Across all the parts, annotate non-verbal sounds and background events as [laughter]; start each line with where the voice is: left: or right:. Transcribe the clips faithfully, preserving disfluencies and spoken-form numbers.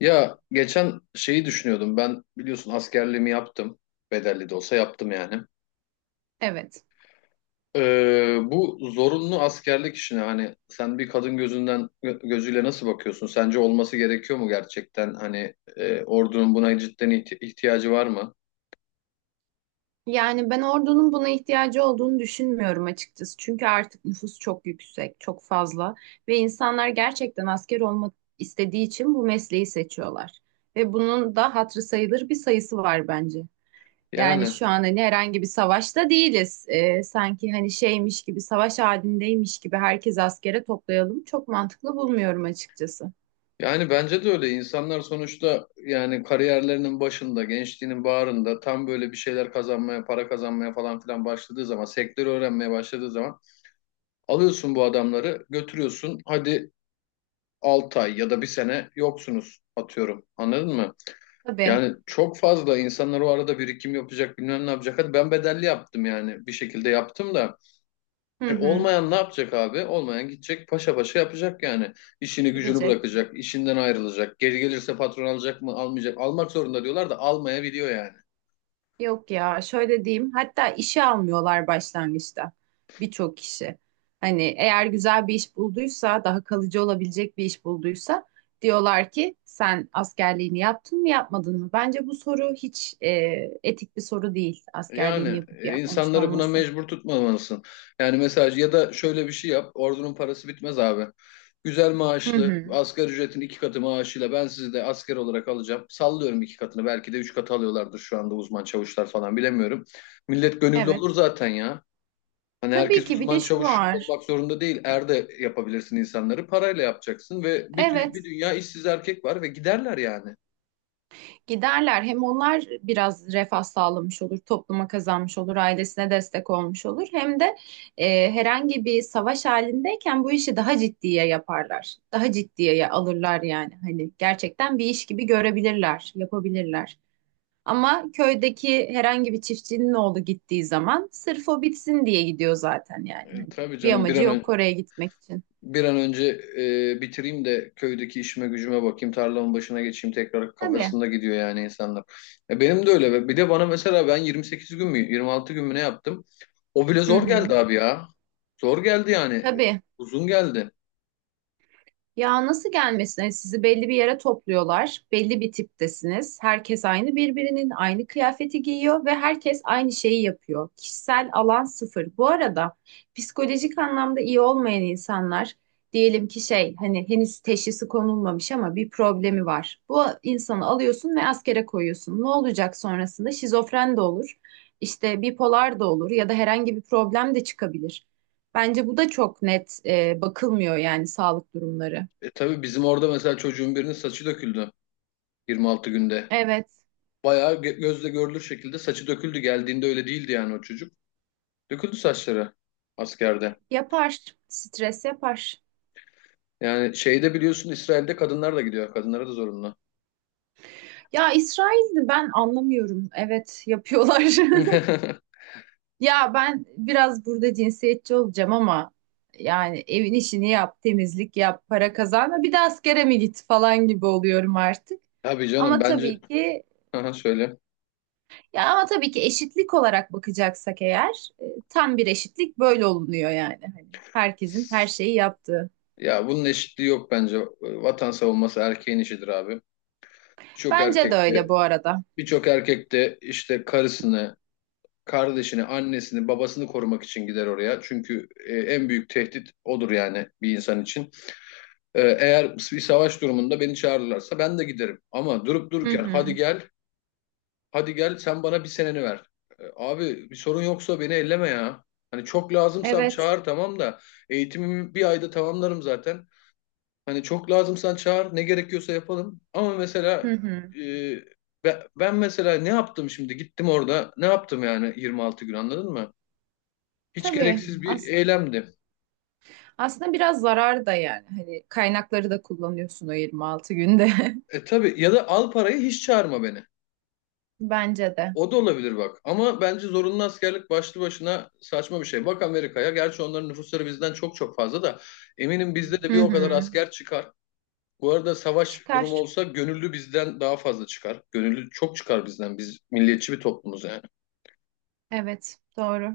left: Ya geçen şeyi düşünüyordum. Ben biliyorsun askerliğimi yaptım. Bedelli de olsa yaptım yani.
right: Evet.
left: Ee, bu zorunlu askerlik işine hani sen bir kadın gözünden gö- gözüyle nasıl bakıyorsun? Sence olması gerekiyor mu gerçekten? Hani e, ordunun buna cidden ihti- ihtiyacı var mı?
right: Yani ben ordunun buna ihtiyacı olduğunu düşünmüyorum açıkçası. Çünkü artık nüfus çok yüksek, çok fazla ve insanlar gerçekten asker olmak istediği için bu mesleği seçiyorlar. Ve bunun da hatırı sayılır bir sayısı var bence. Yani
left: Yani
right: şu an hani herhangi bir savaşta değiliz. Ee, sanki hani şeymiş gibi, savaş halindeymiş gibi herkes askere toplayalım. Çok mantıklı bulmuyorum açıkçası.
left: yani bence de öyle. İnsanlar sonuçta yani kariyerlerinin başında, gençliğinin bağrında tam böyle bir şeyler kazanmaya, para kazanmaya falan filan başladığı zaman, sektörü öğrenmeye başladığı zaman alıyorsun bu adamları, götürüyorsun. Hadi altı ay ya da bir sene yoksunuz atıyorum. Anladın mı?
right: Tabii.
left: Yani çok fazla insanlar o arada birikim yapacak, bilmem ne yapacak. Hadi ben bedelli yaptım yani bir şekilde yaptım da.
right: Hı
left: E,
right: hı.
left: olmayan ne yapacak abi? Olmayan gidecek paşa paşa yapacak yani. İşini gücünü
right: Gidecek.
left: bırakacak, işinden ayrılacak. Geri gelirse patron alacak mı, almayacak. Almak zorunda diyorlar da almayabiliyor yani.
right: Yok ya şöyle diyeyim, hatta işe almıyorlar başlangıçta birçok kişi. Hani eğer güzel bir iş bulduysa, daha kalıcı olabilecek bir iş bulduysa diyorlar ki sen askerliğini yaptın mı yapmadın mı? Bence bu soru hiç e, etik bir soru değil, askerliğini
left: Yani
right: yapıp
left: e,
right: yapmamış
left: insanları buna
right: olması.
left: mecbur tutmamalısın. Yani mesela ya da şöyle bir şey yap. Ordunun parası bitmez abi. Güzel
right: Hı
left: maaşlı,
right: hı,
left: asgari ücretin iki katı maaşıyla ben sizi de asker olarak alacağım. Sallıyorum iki katını. Belki de üç katı alıyorlardır şu anda uzman çavuşlar falan bilemiyorum. Millet gönüllü
right: evet.
left: olur zaten ya. Hani
right: Tabii
left: herkes
right: ki bir de
left: uzman
right: şu
left: çavuş
right: var.
left: olmak zorunda değil. Er de yapabilirsin insanları. Parayla yapacaksın ve bir, tü-
right: Evet.
left: bir dünya işsiz erkek var ve giderler yani.
right: Giderler. Hem onlar biraz refah sağlamış olur, topluma kazanmış olur, ailesine destek olmuş olur. Hem de e, herhangi bir savaş halindeyken bu işi daha ciddiye yaparlar. Daha ciddiye alırlar yani. Hani gerçekten bir iş gibi görebilirler, yapabilirler. Ama köydeki herhangi bir çiftçinin oğlu gittiği zaman sırf o bitsin diye gidiyor zaten yani.
left: E,
right: Hani
left: tabii
right: bir
left: canım bir
right: amacı
left: an
right: yok
left: önce
right: oraya gitmek için.
left: bir an önce e, bitireyim de köydeki işime gücüme bakayım, tarlamın başına geçeyim tekrar
right: Tabii.
left: kafasında gidiyor yani insanlar. E, benim de öyle. Bir de bana mesela ben yirmi sekiz gün mü yirmi altı gün mü ne yaptım? O bile
right: Hı
left: zor geldi
right: hı.
left: abi ya. Zor geldi yani. E,
right: Tabii.
left: Uzun geldi.
right: Ya nasıl gelmesine, sizi belli bir yere topluyorlar. Belli bir tiptesiniz. Herkes aynı, birbirinin aynı kıyafeti giyiyor ve herkes aynı şeyi yapıyor. Kişisel alan sıfır. Bu arada psikolojik anlamda iyi olmayan insanlar, diyelim ki şey, hani henüz teşhisi konulmamış ama bir problemi var. Bu insanı alıyorsun ve askere koyuyorsun. Ne olacak sonrasında? Şizofren de olur. işte bipolar da olur ya da herhangi bir problem de çıkabilir. Bence bu da çok net e, bakılmıyor yani, sağlık durumları.
left: E tabii bizim orada mesela çocuğun birinin saçı döküldü yirmi altı günde.
right: Evet,
left: Bayağı gö- gözle görülür şekilde saçı döküldü. Geldiğinde öyle değildi yani o çocuk. Döküldü saçları askerde.
right: yapar. Stres yapar.
left: Yani şeyde biliyorsun İsrail'de kadınlar da gidiyor. Kadınlara da zorunlu.
right: Ya İsrail'i ben anlamıyorum. Evet, yapıyorlar. [laughs]
left: [laughs]
right: Ya ben biraz burada cinsiyetçi olacağım ama yani evin işini yap, temizlik yap, para kazanma, bir de askere mi git falan gibi oluyorum artık.
left: Tabii canım
right: Ama
left: bence.
right: tabii ki,
left: [laughs] Aha, söyle.
right: ya ama tabii ki eşitlik olarak bakacaksak eğer e, tam bir eşitlik böyle olunuyor yani. Hani herkesin her şeyi yaptığı.
left: Ya bunun eşitliği yok bence. Vatan savunması erkeğin işidir abi. Birçok
right: Bence de
left: erkek
right: öyle
left: de
right: bu arada.
left: birçok erkek de işte karısını, kardeşini, annesini, babasını korumak için gider oraya. Çünkü e, en büyük tehdit odur yani bir insan için. E, eğer bir savaş durumunda beni çağırırlarsa ben de giderim. Ama durup
right: Hı
left: dururken hadi
right: hı.
left: gel, hadi gel sen bana bir seneni ver. E, Abi bir sorun yoksa beni elleme ya. Hani çok lazımsam
right: Evet.
left: çağır tamam da eğitimimi bir ayda tamamlarım zaten. Hani çok lazımsan çağır ne gerekiyorsa yapalım. Ama mesela
right: Hı hı.
left: e, be- ben mesela ne yaptım şimdi gittim orada ne yaptım yani yirmi altı gün anladın mı? Hiç
right: Tabii.
left: gereksiz bir
right: As
left: eylemdi.
right: aslında biraz zarar da yani. Hani kaynakları da kullanıyorsun o yirmi altı günde.
left: E tabii ya da al parayı hiç çağırma beni.
right: [laughs] Bence de.
left: O da olabilir bak. Ama bence zorunlu askerlik başlı başına saçma bir şey. Bak Amerika'ya. Gerçi onların nüfusları bizden çok çok fazla da eminim bizde de bir
right: Hı
left: o kadar
right: hı.
left: asker çıkar. Bu arada savaş durumu
right: Çıkar.
left: olsa gönüllü bizden daha fazla çıkar. Gönüllü çok çıkar bizden. Biz milliyetçi bir toplumuz yani.
right: Evet. Doğru.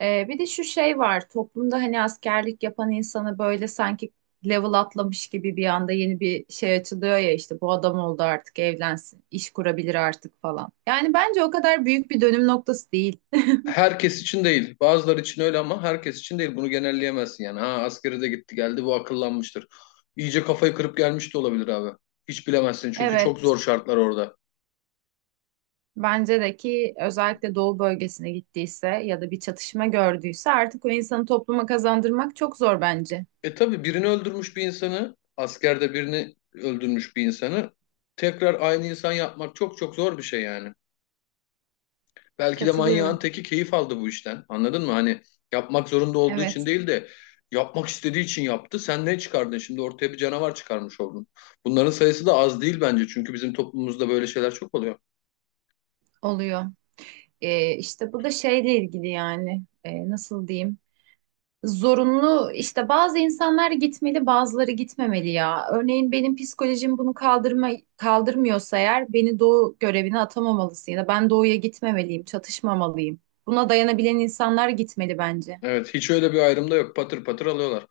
right: Ee, bir de şu şey var toplumda, hani askerlik yapan insanı böyle sanki level atlamış gibi, bir anda yeni bir şey açılıyor ya, işte bu adam oldu artık, evlensin, iş kurabilir artık falan. Yani bence o kadar büyük bir dönüm noktası değil.
left: Herkes için değil. Bazıları için öyle ama herkes için değil. Bunu genelleyemezsin yani. Ha askeri de gitti geldi bu akıllanmıştır. İyice kafayı kırıp gelmiş de olabilir abi. Hiç bilemezsin çünkü çok
right: Evet,
left: zor şartlar orada.
right: bence de ki özellikle doğu bölgesine gittiyse ya da bir çatışma gördüyse, artık o insanı topluma kazandırmak çok zor bence.
left: E tabii birini öldürmüş bir insanı, askerde birini öldürmüş bir insanı tekrar aynı insan yapmak çok çok zor bir şey yani. Belki de manyağın
right: Katılıyorum.
left: teki keyif aldı bu işten. Anladın mı? Hani yapmak zorunda olduğu için
right: Evet,
left: değil de yapmak istediği için yaptı. Sen ne çıkardın? Şimdi ortaya bir canavar çıkarmış oldun. Bunların sayısı da az değil bence. Çünkü bizim toplumumuzda böyle şeyler çok oluyor.
right: oluyor. Ee, işte bu da şeyle ilgili yani. Ee, nasıl diyeyim? Zorunlu, işte bazı insanlar gitmeli, bazıları gitmemeli ya. Örneğin benim psikolojim bunu kaldırma, kaldırmıyorsa eğer, beni doğu görevine atamamalısın ya da ben doğuya gitmemeliyim, çatışmamalıyım. Buna dayanabilen insanlar gitmeli bence.
left: Evet, hiç öyle bir ayrım da yok. Patır patır alıyorlar.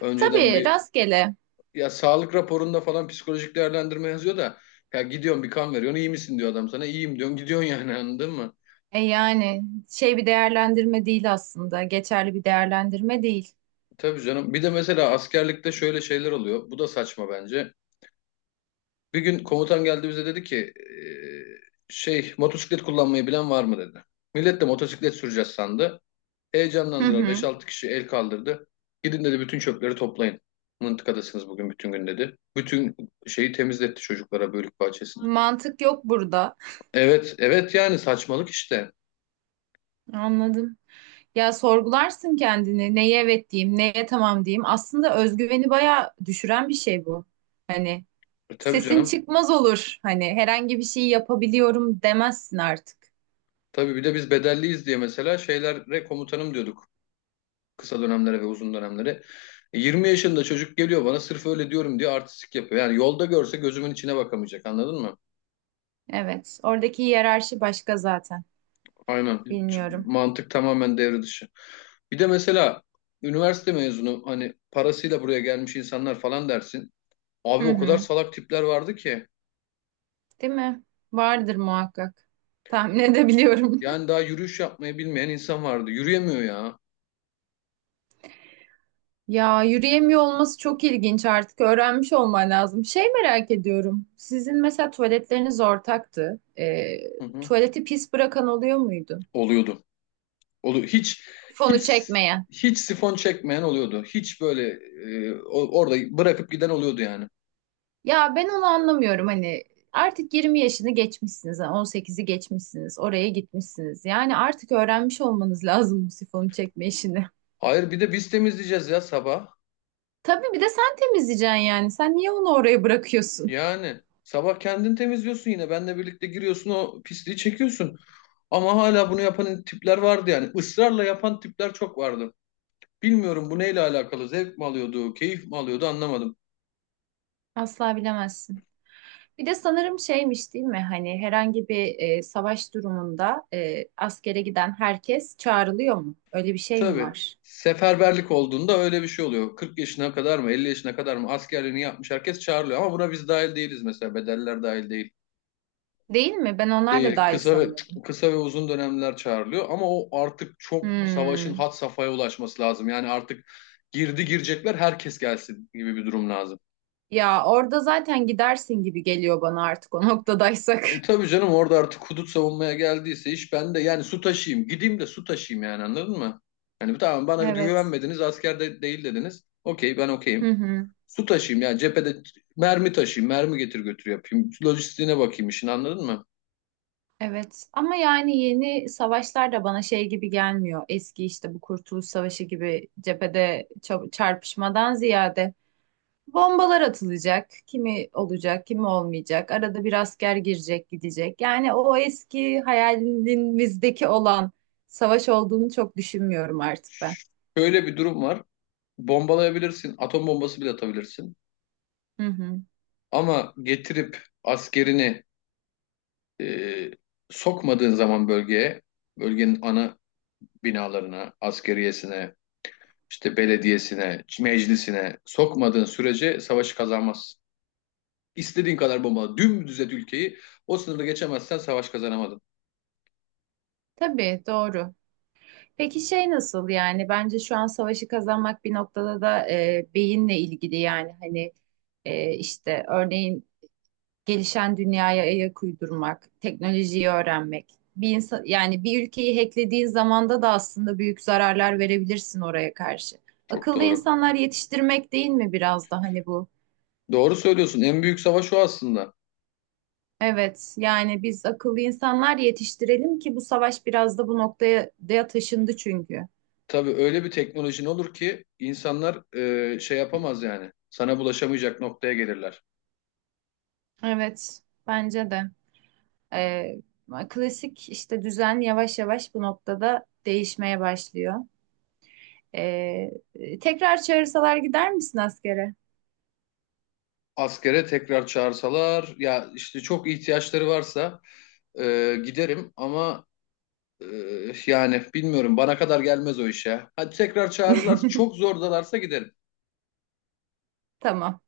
left: Önceden
right: Tabii,
left: bir
right: rastgele.
left: ya sağlık raporunda falan psikolojik değerlendirme yazıyor da ya gidiyorsun bir kan veriyorsun iyi misin diyor adam sana iyiyim diyorsun gidiyorsun yani [laughs] anladın mı?
right: E yani şey, bir değerlendirme değil aslında. Geçerli bir değerlendirme değil.
left: Tabii canım. Bir de mesela askerlikte şöyle şeyler oluyor. Bu da saçma bence. Bir gün komutan geldi bize dedi ki eee, şey motosiklet kullanmayı bilen var mı dedi. Millet de motosiklet süreceğiz sandı.
right: Hı
left: Heyecanlandılar beş
right: hı.
left: altı kişi el kaldırdı. Gidin dedi bütün çöpleri toplayın. Mıntıkadasınız bugün bütün gün dedi. Bütün şeyi temizletti çocuklara bölük bahçesini.
right: Mantık yok burada.
left: Evet, evet yani saçmalık işte.
right: Anladım. Ya sorgularsın kendini. Neye evet diyeyim, neye tamam diyeyim? Aslında özgüveni bayağı düşüren bir şey bu. Hani
left: E, tabii
right: sesin
left: canım.
right: çıkmaz olur. Hani herhangi bir şeyi yapabiliyorum demezsin artık.
left: Tabii bir de biz bedelliyiz diye mesela şeylere komutanım diyorduk. Kısa dönemlere ve uzun dönemlere. E, yirmi yaşında çocuk geliyor bana sırf öyle diyorum diye artistik yapıyor. Yani yolda görse gözümün içine bakamayacak anladın mı?
right: Evet. Oradaki hiyerarşi başka zaten.
left: Aynen. Hiç
right: Bilmiyorum.
left: mantık tamamen devre dışı. Bir de mesela üniversite mezunu hani parasıyla buraya gelmiş insanlar falan dersin. Abi
right: Hı
left: o kadar
right: hı.
left: salak tipler vardı ki.
right: Değil mi? Vardır muhakkak. Tahmin edebiliyorum. [laughs]
left: Yani daha yürüyüş yapmayı bilmeyen insan vardı. Yürüyemiyor ya.
right: Ya yürüyemiyor olması çok ilginç artık. Öğrenmiş olman lazım. Şey, merak ediyorum. Sizin mesela tuvaletleriniz ortaktı. Ee,
left: Hı hı.
right: tuvaleti pis bırakan oluyor muydu?
left: Oluyordu. Olu hiç
right: Fonu
left: hiç
right: çekmeye.
left: hiç sifon çekmeyen oluyordu. Hiç böyle e, o- orada bırakıp giden oluyordu yani.
right: Ya ben onu anlamıyorum, hani artık yirmi yaşını geçmişsiniz, yani on sekizi geçmişsiniz, oraya gitmişsiniz. Yani artık öğrenmiş olmanız lazım bu sifonu çekme işini.
left: Hayır bir de biz temizleyeceğiz ya sabah.
right: Tabii, bir de sen temizleyeceksin yani. Sen niye onu oraya bırakıyorsun?
left: Yani sabah kendin temizliyorsun yine. Benle birlikte giriyorsun o pisliği çekiyorsun. Ama hala bunu yapan tipler vardı yani. Israrla yapan tipler çok vardı. Bilmiyorum bu neyle alakalı. Zevk mi alıyordu, keyif mi alıyordu anlamadım.
right: Asla bilemezsin. Bir de sanırım şeymiş, değil mi? Hani herhangi bir e, savaş durumunda e, askere giden herkes çağrılıyor mu? Öyle bir şey mi
left: Tabii.
right: var?
left: Seferberlik olduğunda öyle bir şey oluyor. kırk yaşına kadar mı, elli yaşına kadar mı askerliğini yapmış herkes çağrılıyor. Ama buna biz dahil değiliz mesela. Bedeller dahil değil.
right: Değil mi? Ben onlar da
left: Değil.
right: dahil
left: Kısa ve
right: sanıyordum.
left: kısa ve uzun dönemler çağrılıyor. Ama o artık çok savaşın
right: Hmm.
left: had safhaya ulaşması lazım. Yani artık girdi girecekler herkes gelsin gibi bir durum lazım.
right: Ya orada zaten gidersin gibi geliyor bana artık o noktadaysak.
left: E
right: [laughs]
left: tabii canım orada artık hudut savunmaya geldiyse iş ben de yani su taşıyayım. Gideyim de su taşıyayım yani anladın mı? Yani tamam bana
right: Evet.
left: güvenmediniz asker de değil dediniz. Okey ben
right: Hı
left: okeyim.
right: hı.
left: Su taşıyayım yani cephede mermi taşıyayım, mermi getir götür yapayım. Lojistiğine bakayım işin anladın mı?
right: Evet. Ama yani yeni savaşlar da bana şey gibi gelmiyor. Eski işte bu Kurtuluş Savaşı gibi cephede ça- çarpışmadan ziyade bombalar atılacak. Kimi olacak, kimi olmayacak. Arada bir asker girecek, gidecek. Yani o eski hayalimizdeki olan savaş olduğunu çok düşünmüyorum artık ben.
left: Şöyle bir durum var. Bombalayabilirsin, atom bombası bile atabilirsin.
right: Hı hı.
left: Ama getirip askerini e, sokmadığın zaman bölgeye, bölgenin ana binalarına, askeriyesine, işte belediyesine, meclisine sokmadığın sürece savaşı kazanmazsın. İstediğin kadar bombala, dümdüz et ülkeyi, o sınırda geçemezsen savaş kazanamadın.
right: Tabii, doğru. Peki şey nasıl, yani bence şu an savaşı kazanmak bir noktada da e, beyinle ilgili yani. Hani e, işte örneğin gelişen dünyaya ayak uydurmak, teknolojiyi öğrenmek. Bir insan yani bir ülkeyi hacklediğin zamanda da aslında büyük zararlar verebilirsin oraya karşı.
left: Çok
right: Akıllı
left: doğru.
right: insanlar yetiştirmek, değil mi biraz da hani bu?
left: Doğru söylüyorsun. En büyük savaş o aslında.
right: Evet, yani biz akıllı insanlar yetiştirelim ki, bu savaş biraz da bu noktaya da taşındı çünkü.
left: Tabii öyle bir teknolojin olur ki insanlar e, şey yapamaz yani. Sana bulaşamayacak noktaya gelirler.
right: Evet, bence de. Ee, Klasik işte düzen yavaş yavaş bu noktada değişmeye başlıyor. Ee, tekrar çağırsalar gider misin askere?
left: Askere tekrar çağırsalar ya işte çok ihtiyaçları varsa e, giderim ama e, yani bilmiyorum bana kadar gelmez o iş ya. Hadi tekrar çağırırlarsa çok
right: [laughs]
left: zordalarsa giderim.
right: Tamam.